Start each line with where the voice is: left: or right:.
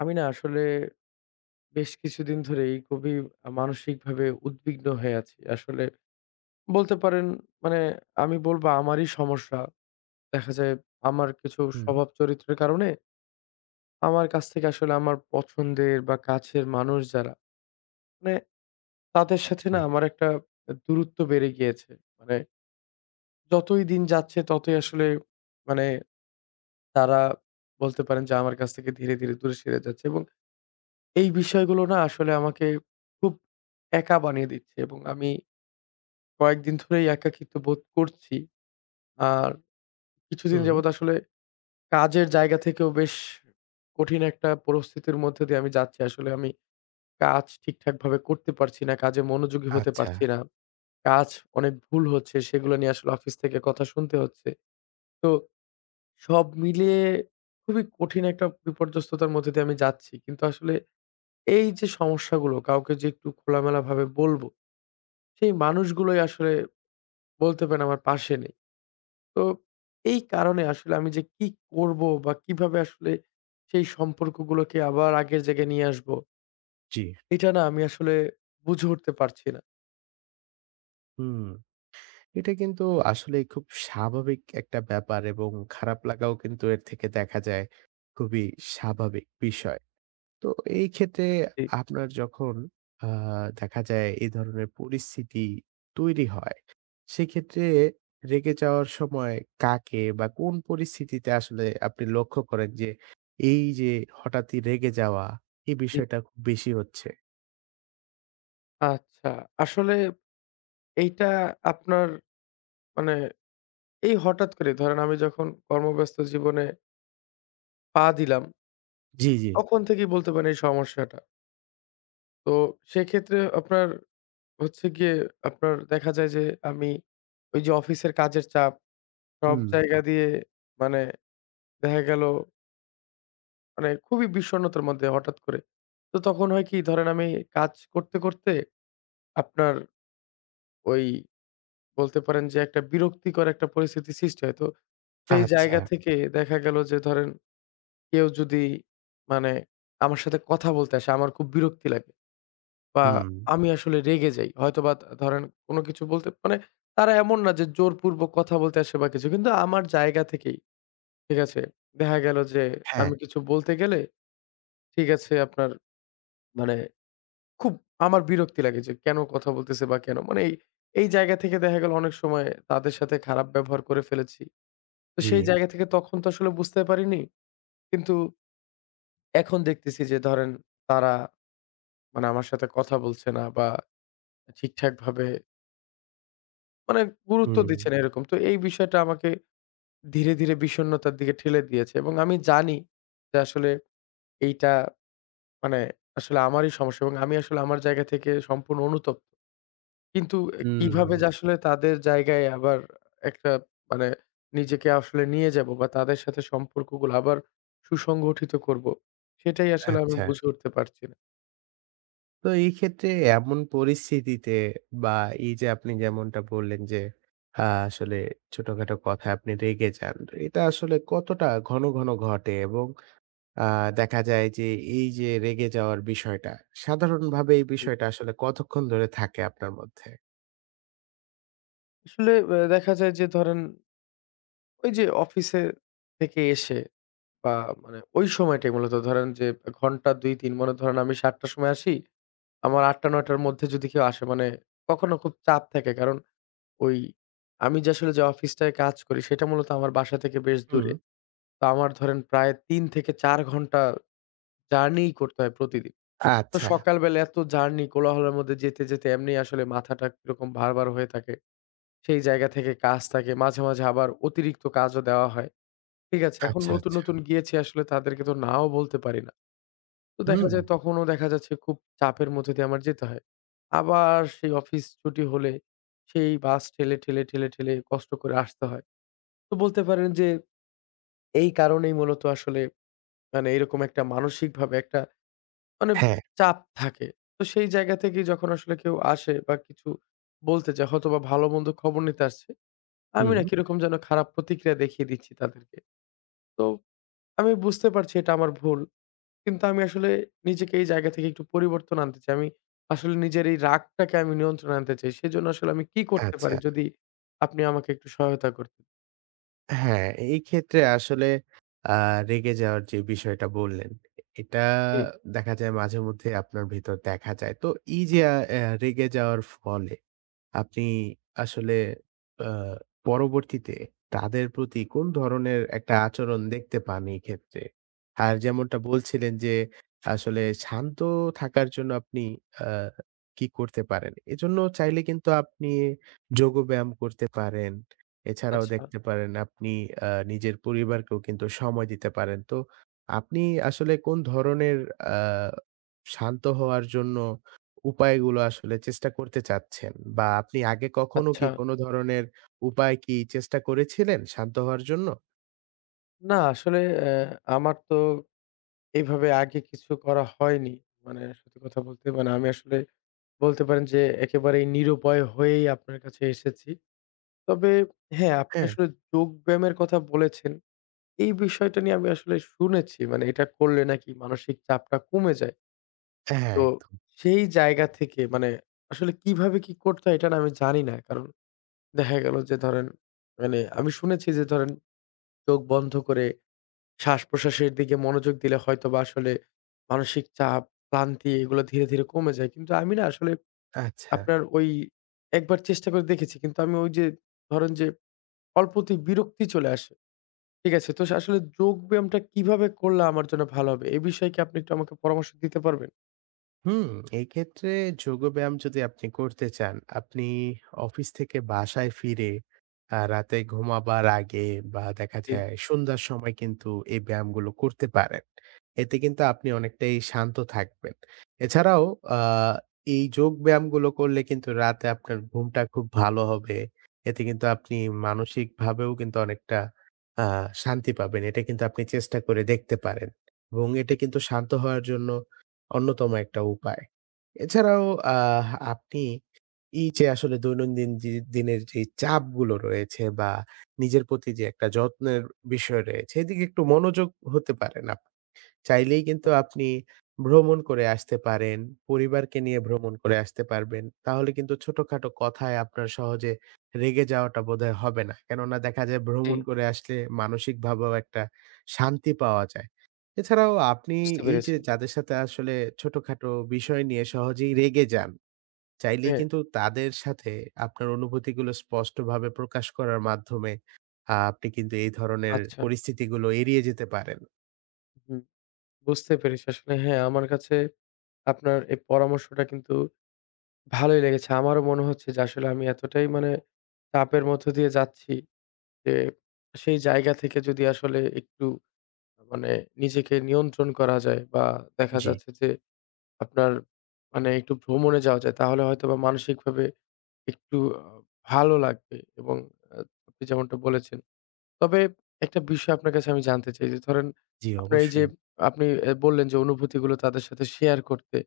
left: আমি না আসলে বেশ কিছুদিন ধরেই খুবই মানসিকভাবে উদ্বিগ্ন হয়ে আছি। আসলে বলতে পারেন, মানে আমি বলবো আমারই সমস্যা। দেখা যায় আমার কিছু
right: হুম,
left: স্বভাব চরিত্রের কারণে আমার কাছ থেকে আসলে আমার পছন্দের বা কাছের মানুষ যারা, মানে তাদের সাথে
right: জি।
left: না আমার একটা দূরত্ব বেড়ে গিয়েছে। মানে যতই দিন যাচ্ছে ততই আসলে, মানে তারা বলতে পারেন যে আমার কাছ থেকে ধীরে, ধীরে দূরে সরে যাচ্ছে এবং এই বিষয়গুলো না আসলে আমাকে খুব একা বানিয়ে দিচ্ছে এবং আমি কয়েকদিন ধরেই একাকিত্ব বোধ করছি। আর কিছুদিন
right: হুম,
left: যাবত আসলে কাজের জায়গা থেকেও বেশ কঠিন একটা পরিস্থিতির মধ্যে দিয়ে আমি যাচ্ছি। আসলে আমি কাজ ঠিকঠাকভাবে করতে পারছি না, কাজে মনোযোগী হতে
right: আচ্ছা।
left: পারছি না। কাজ অনেক ভুল হচ্ছে, সেগুলো নিয়ে আসলে অফিস থেকে কথা শুনতে হচ্ছে। তো সব মিলিয়ে খুবই কঠিন একটা বিপর্যস্ততার মধ্যে দিয়ে আমি যাচ্ছি। কিন্তু আসলে এই যে সমস্যাগুলো কাউকে যে একটু খোলামেলাভাবে বলব সেই মানুষগুলোই আসলে বলতে পারেন আমার পাশে নেই। তো এই কারণে আসলে আমি যে কি করব বা কিভাবে আসলে সেই সম্পর্কগুলোকে আবার আগের জায়গায় নিয়ে আসব,
right: জি।
left: এটা না আমি আসলে বুঝে উঠতে পারছি না।
right: হুম। এটা কিন্তু আসলেই খুব স্বাভাবিক একটা ব্যাপার এবং খারাপ লাগাও কিন্তু এর থেকে দেখা যায় খুবই স্বাভাবিক বিষয়। তো এই ক্ষেত্রে
left: জি,
right: আপনার যখন আ দেখা যায় এই ধরনের পরিস্থিতি তৈরি হয়, সেক্ষেত্রে রেগে যাওয়ার সময় কাকে বা কোন পরিস্থিতিতে আসলে আপনি লক্ষ্য করেন যে এই যে হঠাৎই রেগে যাওয়া, এই
left: জি।
right: বিষয়টা খুব বেশি হচ্ছে?
left: আচ্ছা। আসলে এইটা আপনার, মানে এই হঠাৎ করে ধরেন আমি যখন কর্মব্যস্ত জীবনে পা দিলাম,
right: জি, জি।
left: তখন থেকেই বলতে পারেন এই সমস্যাটা। তো সেক্ষেত্রে আপনার হচ্ছে গিয়ে আপনার দেখা যায় যে আমি ওই যে অফিসের কাজের চাপ সব
right: হুম।
left: জায়গা দিয়ে, মানে দেখা গেল, মানে খুবই বিষণ্ণতার মধ্যে হঠাৎ করে। তো তখন হয় কি, ধরেন আমি কাজ করতে, করতে আপনার ওই বলতে পারেন যে একটা বিরক্তিকর একটা পরিস্থিতি সৃষ্টি হয়। তো সেই
right: আচ্ছা।
left: জায়গা থেকে দেখা গেল যে ধরেন কেউ যদি, মানে আমার সাথে কথা বলতে আসে আমার খুব বিরক্তি লাগে বা
right: হুম।
left: আমি আসলে রেগে যাই। হয়তোবা তা ধরেন কোন কিছু বলতে, মানে তারা এমন না যে জোরপূর্বক কথা বলতে আসে বা কিছু। কিন্তু আমার জায়গা থেকেই, ঠিক আছে? দেখা গেল যে
right: হ্যাঁ।
left: আমি কিছু বলতে গেলে, ঠিক আছে আপনার, মানে খুব আমার বিরক্তি লাগে যে কেন কথা বলতেছে বা কেন, মানে এই এই জায়গা থেকে দেখা গেল অনেক সময় তাদের সাথে খারাপ ব্যবহার করে ফেলেছি। তো
right: জি।
left: সেই জায়গা থেকে তখন তো আসলে বুঝতে পারিনি। কিন্তু এখন দেখতেছি যে ধরেন তারা, মানে আমার সাথে কথা বলছে না বা ঠিকঠাকভাবে, মানে গুরুত্ব
right: হুম,
left: দিচ্ছে না এরকম। তো এই বিষয়টা আমাকে ধীরে, ধীরে বিষণ্ণতার দিকে ঠেলে দিয়েছে এবং আমি জানি যে আসলে এইটা, মানে আসলে আমারই সমস্যা এবং আমি আসলে আমার জায়গা থেকে সম্পূর্ণ অনুতপ্ত। কিন্তু এ কিভাবে
right: হুম।
left: যে আসলে তাদের জায়গায় আবার একটা, মানে নিজেকে আসলে নিয়ে যাবো বা তাদের সাথে সম্পর্কগুলো আবার সুসংগঠিত করব, সেটাই আসলে আমি
right: আচ্ছা।
left: বুঝে উঠতে পারছি না।
right: তো এই ক্ষেত্রে এমন পরিস্থিতিতে বা এই যে আপনি যেমনটা বললেন যে আসলে ছোটখাটো কথায় আপনি রেগে যান। এটা আসলে কতটা ঘন, ঘন ঘটে এবং আ দেখা যায় যে এই যে রেগে যাওয়ার বিষয়টা, সাধারণভাবে এই
left: জি।
right: বিষয়টা আসলে কতক্ষণ ধরে থাকে আপনার মধ্যে?
left: আসলে দেখা যায় যে ধরেন ওই যে অফিসে থেকে এসে বা, মানে ওই সময়টাই মূলত ধরেন যে ঘন্টা ২-৩, মনে ধরেন আমি ৭ঃ০০ র সময় আসি, আমার ৮ঃ০০-৯ঃ০০ র মধ্যে যদি কেউ আসে, মানে কখনো খুব চাপ থাকে। কারণ ওই আমি যে আসলে যে অফিসটায় কাজ করি সেটা মূলত আমার বাসা থেকে বেশ
right: হুম।
left: দূরে। তো আমার ধরেন প্রায় ৩ থেকে ৪ ঘন্টা জার্নিই করতে হয় প্রতিদিন। তো
right: আচ্ছা,
left: সকালবেলা এত জার্নি কোলাহলের মধ্যে যেতে, যেতে এমনি আসলে মাথাটা কিরকম ভারবার হয়ে থাকে। সেই জায়গা থেকে কাজ থাকে। মাঝে, মাঝে আবার অতিরিক্ত কাজও দেওয়া হয়। ঠিক আছে? এখন
right: আচ্ছা,
left: নতুন,
right: আচ্ছা।
left: নতুন গিয়েছি আসলে তাদেরকে তো নাও বলতে পারি না। তো দেখা
right: হুম।
left: যায় তখনও দেখা যাচ্ছে খুব চাপের মধ্যে দিয়ে আমার যেতে হয়। আবার সেই অফিস ছুটি হলে সেই বাস ঠেলে, ঠেলে, ঠেলে, ঠেলে কষ্ট করে আসতে হয়। তো বলতে পারেন যে এই কারণেই মূলত আসলে, মানে এরকম একটা মানসিকভাবে একটা, মানে
right: হ্যাঁ।
left: চাপ থাকে। তো সেই জায়গা থেকেই যখন আসলে কেউ আসে বা কিছু বলতে চায়, হয়তোবা ভালো-মন্দ খবর নিতে আসছে, আমি
right: হুম।
left: না কিরকম যেন খারাপ প্রতিক্রিয়া দেখিয়ে দিচ্ছি তাদেরকে। তো আমি বুঝতে পারছি এটা আমার ভুল। কিন্তু আমি আসলে নিজেকে এই জায়গা থেকে একটু পরিবর্তন আনতে চাই। আমি আসলে নিজের এই রাগটাকে আমি নিয়ন্ত্রণে আনতে চাই। সেজন্য আসলে আমি কি করতে
right: আচ্ছা।
left: পারি যদি আপনি আমাকে একটু সহায়তা করতেন?
right: হ্যাঁ, এই ক্ষেত্রে আসলে আ রেগে যাওয়ার যে বিষয়টা বললেন, এটা
left: জি।
right: দেখা যায় মাঝে মধ্যে আপনার ভেতর দেখা যায়। তো এই যে আ অ্যা রেগে যাওয়ার ফলে আপনি আসলে আ পরবর্তীতে তাদের প্রতি কোন ধরনের একটা আচরণ দেখতে পান এই ক্ষেত্রে? আর যেমনটা বলছিলেন যে, আসলে শান্ত থাকার জন্য আপনি আ কি করতে পারেন? এজন্য চাইলে কিন্তু আপনি যোগব্যায়াম করতে পারেন। এছাড়াও
left: আচ্ছা,
right: দেখতে পারেন আপনি নিজের পরিবারকেও কিন্তু সময় দিতে পারেন। তো আপনি আসলে কোন ধরনের শান্ত হওয়ার জন্য উপায়গুলো আসলে চেষ্টা করতে চাচ্ছেন? বা আপনি আগে কখনো কি
left: আচ্ছা।
right: কোনো ধরনের উপায় কি চেষ্টা করেছিলেন শান্ত হওয়ার জন্য?
left: না আসলে আমার তো এভাবে আগে কিছু করা হয়নি। মানে সত্যি কথা বলতে, মানে আমি আসলে বলতে পারেন যে একেবারেই নিরুপায় হয়েই আপনার কাছে এসেছি। তবে হ্যাঁ, আপনি
right: হ্যাঁ,
left: আসলে যোগব্যায়ামের কথা বলেছেন। এই বিষয়টা নিয়ে আমি আসলে শুনেছি। মানে এটা করলে নাকি মানসিক চাপটা কমে যায়।
right: হ্যাঁ,
left: তো
right: একদম।
left: সেই জায়গা থেকে, মানে আসলে কিভাবে কি করতে হয় এটা না আমি জানি না। কারণ দেখা গেল যে ধরেন, মানে আমি শুনেছি যে ধরেন চোখ বন্ধ করে শ্বাস-প্রশ্বাসের দিকে মনোযোগ দিলে হয়তোবা আসলে মানসিক চাপ, ক্লান্তি এগুলো ধীরে, ধীরে কমে যায়। কিন্তু আমি না আসলে
right: আচ্ছা।
left: আপনার ওই একবার চেষ্টা করে দেখেছি। কিন্তু আমি ওই যে ধরেন যে অল্পতেই বিরক্তি চলে আসে। ঠিক আছে? তো আসলে যোগ ব্যায়ামটা কিভাবে করলে আমার জন্য ভালো হবে? এ বিষয়ে কি আপনি একটু আমাকে পরামর্শ দিতে পারবেন?
right: হুম, এক্ষেত্রে যোগব্যায়াম যদি আপনি করতে চান, আপনি অফিস থেকে বাসায় ফিরে রাতে ঘুমাবার আগে বা দেখা
left: জি,
right: যায় সন্ধ্যার সময় কিন্তু এই ব্যায়ামগুলো করতে পারেন। এতে কিন্তু আপনি অনেকটাই শান্ত থাকবেন। এছাড়াও আ এই যোগ ব্যায়ামগুলো করলে কিন্তু রাতে আপনার ঘুমটা খুব ভালো হবে। এতে কিন্তু আপনি মানসিকভাবেও কিন্তু অনেকটা আ শান্তি পাবেন। এটা কিন্তু আপনি চেষ্টা করে দেখতে পারেন এবং এটা
left: জি,
right: কিন্তু শান্ত হওয়ার জন্য অন্যতম একটা উপায়। এছাড়াও আপনি এই যে আসলে দৈনন্দিন যে দিনের যে চাপগুলো রয়েছে বা নিজের প্রতি যে একটা যত্নের বিষয় রয়েছে, এদিকে একটু মনোযোগ হতে পারেন চাইলেই কিন্তু আপনি ভ্রমণ করে আসতে পারেন। পরিবারকে নিয়ে ভ্রমণ করে আসতে পারবেন। তাহলে কিন্তু ছোটখাটো কথায় আপনার সহজে রেগে যাওয়াটা বোধহয় হবে না। কেননা দেখা যায়
left: জি,
right: ভ্রমণ করে আসলে মানসিকভাবেও একটা শান্তি পাওয়া যায়। এছাড়াও আপনি
left: বুঝতে
right: এই
left: পেরেছি।
right: যে যাদের সাথে আসলে ছোটখাটো বিষয় নিয়ে সহজেই রেগে যান, চাইলেই
left: হ্যাঁ,
right: কিন্তু তাদের সাথে আপনার অনুভূতিগুলো স্পষ্টভাবে প্রকাশ করার মাধ্যমে আপনি কিন্তু এই ধরনের
left: আচ্ছা।
right: পরিস্থিতিগুলো এড়িয়ে যেতে পারেন।
left: হুম, বুঝতে পেরেছি। আসলে হ্যাঁ, আমার কাছে আপনার এই পরামর্শটা কিন্তু ভালোই লেগেছে। আমারও মনে হচ্ছে যে আসলে আমি এতটাই, মানে চাপের মধ্য দিয়ে যাচ্ছি যে সেই জায়গা থেকে যদি আসলে একটু, মানে নিজেকে নিয়ন্ত্রণ করা যায় বা দেখা
right: জি,
left: যাচ্ছে যে আপনার, মানে একটু ভ্রমণে যাওয়া যায় তাহলে হয়তোবা মানসিকভাবে একটু ভালো লাগবে এবং আ আপনি যেমনটা বলেছেন। তবে একটা বিষয় আপনার কাছে আমি জানতে চাই যে ধরেন
right: জি
left: আপনার এই যে
right: অবশ্যই।
left: আপনি বললেন যে অনুভূতিগুলো তাদের সাথে শেয়ার করতে।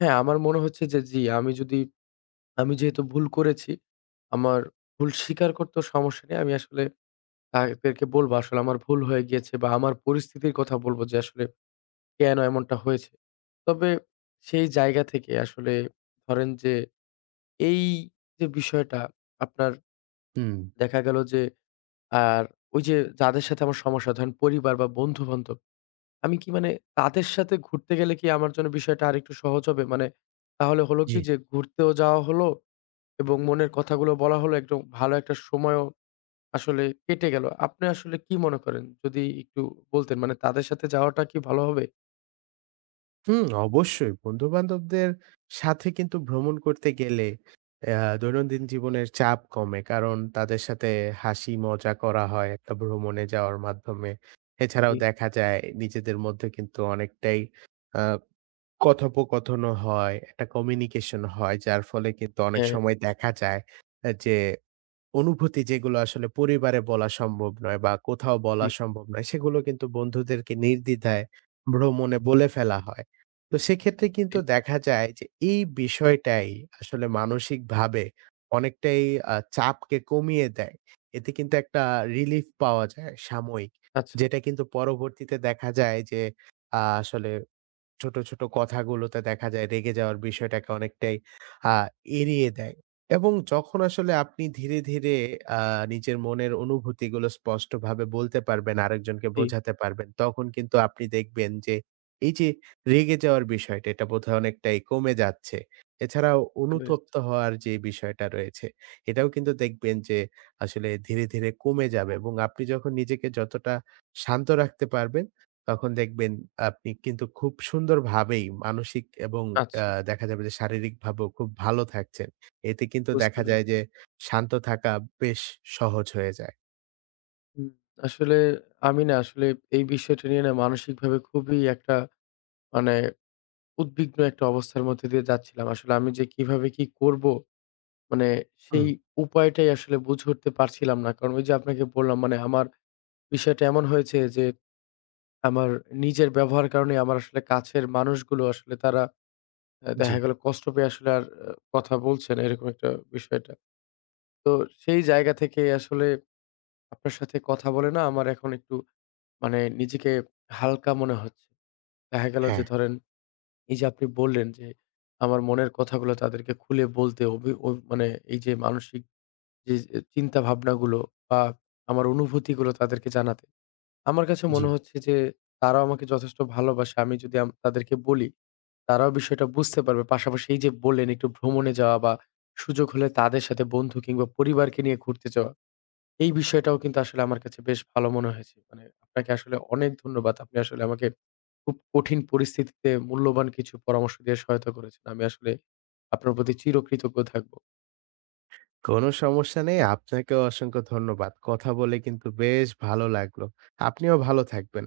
left: হ্যাঁ, আমার মনে হচ্ছে যে, জি আমি যেহেতু ভুল করেছি, আমার ভুল স্বীকার করতেও সমস্যা নেই। আমি আসলে তাদেরকে বলব আসলে আমার ভুল হয়ে গিয়েছে বা আমার পরিস্থিতির কথা বলব যে আসলে কেন এমনটা হয়েছে। তবে সেই জায়গা থেকে আসলে ধরেন যে এই যে বিষয়টা আপনার
right: হুম,
left: দেখা গেল যে আর ওই যে যাদের সাথে আমার সমস্যা ধরেন পরিবার বা বন্ধু-বান্ধব, আমি কি, মানে তাদের সাথে ঘুরতে গেলে কি আমার জন্য বিষয়টা আরেকটু সহজ হবে? মানে তাহলে হলো
right: জি।
left: কি যে ঘুরতেও যাওয়া হলো এবং মনের কথাগুলো বলা হলো একদম ভালো একটা সময়ও আসলে কেটে গেল। আপনি আসলে কি মনে করেন? যদি একটু বলতেন, মানে তাদের সাথে যাওয়াটা কি ভালো হবে?
right: হুম, অবশ্যই বন্ধু-বান্ধবদের সাথে কিন্তু ভ্রমণ করতে গেলে দৈনন্দিন জীবনের চাপ কমে। কারণ তাদের সাথে হাসি মজা করা হয় একটা ভ্রমণে যাওয়ার মাধ্যমে। এছাড়াও
left: জি।
right: দেখা যায় নিজেদের মধ্যে কিন্তু অনেকটাই আ কথোপকথনও হয়, একটা কমিউনিকেশন হয়। যার ফলে কিন্তু অনেক
left: হ্যাঁ,
right: সময় দেখা যায় যে অনুভূতি যেগুলো আসলে পরিবারে বলা সম্ভব নয় বা কোথাও
left: জি,
right: বলা সম্ভব নয়, সেগুলো কিন্তু বন্ধুদেরকে নির্দ্বিধায় ভ্রমণে বলে ফেলা হয়। তো সেক্ষেত্রে
left: জি।
right: কিন্তু দেখা যায় যে এই বিষয়টাই আসলে মানসিকভাবে অনেকটাই চাপকে কমিয়ে দেয়। এতে কিন্তু একটা রিলিফ পাওয়া যায় সাময়িক।
left: আচ্ছা,
right: যেটা কিন্তু পরবর্তীতে দেখা যায় যে আসলে ছোট, ছোট কথাগুলোতে দেখা যায় রেগে যাওয়ার বিষয়টাকে অনেকটাই আ এড়িয়ে দেয়। এবং যখন আসলে আপনি ধীরে, ধীরে আ নিজের মনের অনুভূতিগুলো স্পষ্টভাবে বলতে পারবেন, আরেকজনকে
left: জি,
right: বোঝাতে পারবেন, তখন কিন্তু আপনি দেখবেন যে এই যে রেগে যাওয়ার বিষয়টা এটা বোধহয় অনেকটাই কমে যাচ্ছে। এছাড়াও
left: বুঝতে পেরেছি।
right: অনুতপ্ত হওয়ার যে বিষয়টা রয়েছে, এটাও কিন্তু দেখবেন যে আসলে ধীরে, ধীরে কমে যাবে এবং আপনি যখন নিজেকে যতটা শান্ত রাখতে পারবেন তখন দেখবেন আপনি কিন্তু খুব সুন্দরভাবেই মানসিক এবং আ
left: আচ্ছা,
right: দেখা যাবে যে শারীরিকভাবেও খুব ভালো থাকছেন। এতে কিন্তু
left: বুঝতে
right: দেখা যায়
left: পেরেছি।
right: যে শান্ত থাকা বেশ সহজ হয়ে যায়।
left: হুম, আসলে আমি না আসলে এই বিষয়টা নিয়ে না মানসিকভাবে খুবই একটা, মানে উদ্বিগ্ন একটা অবস্থার মধ্যে দিয়ে যাচ্ছিলাম। আসলে আমি যে কিভাবে কি করব? মানে
right: হুম।
left: সেই উপায়টাই আসলে বুঝে উঠতে পারছিলাম না। কারণ ওই যে আপনাকে বললাম, মানে আমার বিষয়টা এমন হয়েছে যে আমার নিজের ব্যবহার কারণে আমার আসলে কাছের মানুষগুলো আসলে তারা
right: জি,
left: দেখা গেল কষ্ট পেয়ে আসলে আর কথা বলছে না এরকম একটা বিষয়টা। তো সেই জায়গা থেকে আসলে আপনার সাথে কথা বলে না আমার এখন একটু, মানে নিজেকে হালকা মনে হচ্ছে। দেখা গেল যে
right: হ্যাঁ।
left: ধরেন এই যে আপনি বললেন যে আমার মনের কথাগুলো তাদেরকে খুলে বলতে ও, মানে এই যে মানসিক যে যে চিন্তা ভাবনাগুলো বা আমার অনুভূতিগুলো তাদেরকে জানাতে। আমার কাছে
right: জি।
left: মনে হচ্ছে যে তারাও আমাকে যথেষ্ট ভালোবাসে। আমি যদি তাদেরকে বলি তারাও বিষয়টা বুঝতে পারবে। পাশাপাশি এই যে বললেন একটু ভ্রমণে যাওয়া বা সুযোগ হলে তাদের সাথে বন্ধু কিংবা পরিবারকে নিয়ে ঘুরতে যাওয়া। এই বিষয়টাও কিন্তু আসলে আমার কাছে বেশ ভালো মনে হয়েছে। মানে আপনাকে আসলে অনেক ধন্যবাদ। আপনি আসলে আমাকে খুব কঠিন পরিস্থিতিতে মূল্যবান কিছু পরামর্শ দিয়ে সহায়তা করেছেন। আমি আসলে আপনার প্রতি চিরকৃতজ্ঞ থাকবো।
right: কোনো সমস্যা নেই। আপনাকেও অসংখ্য ধন্যবাদ। কথা বলে কিন্তু বেশ ভালো লাগলো। আপনিও ভালো থাকবেন।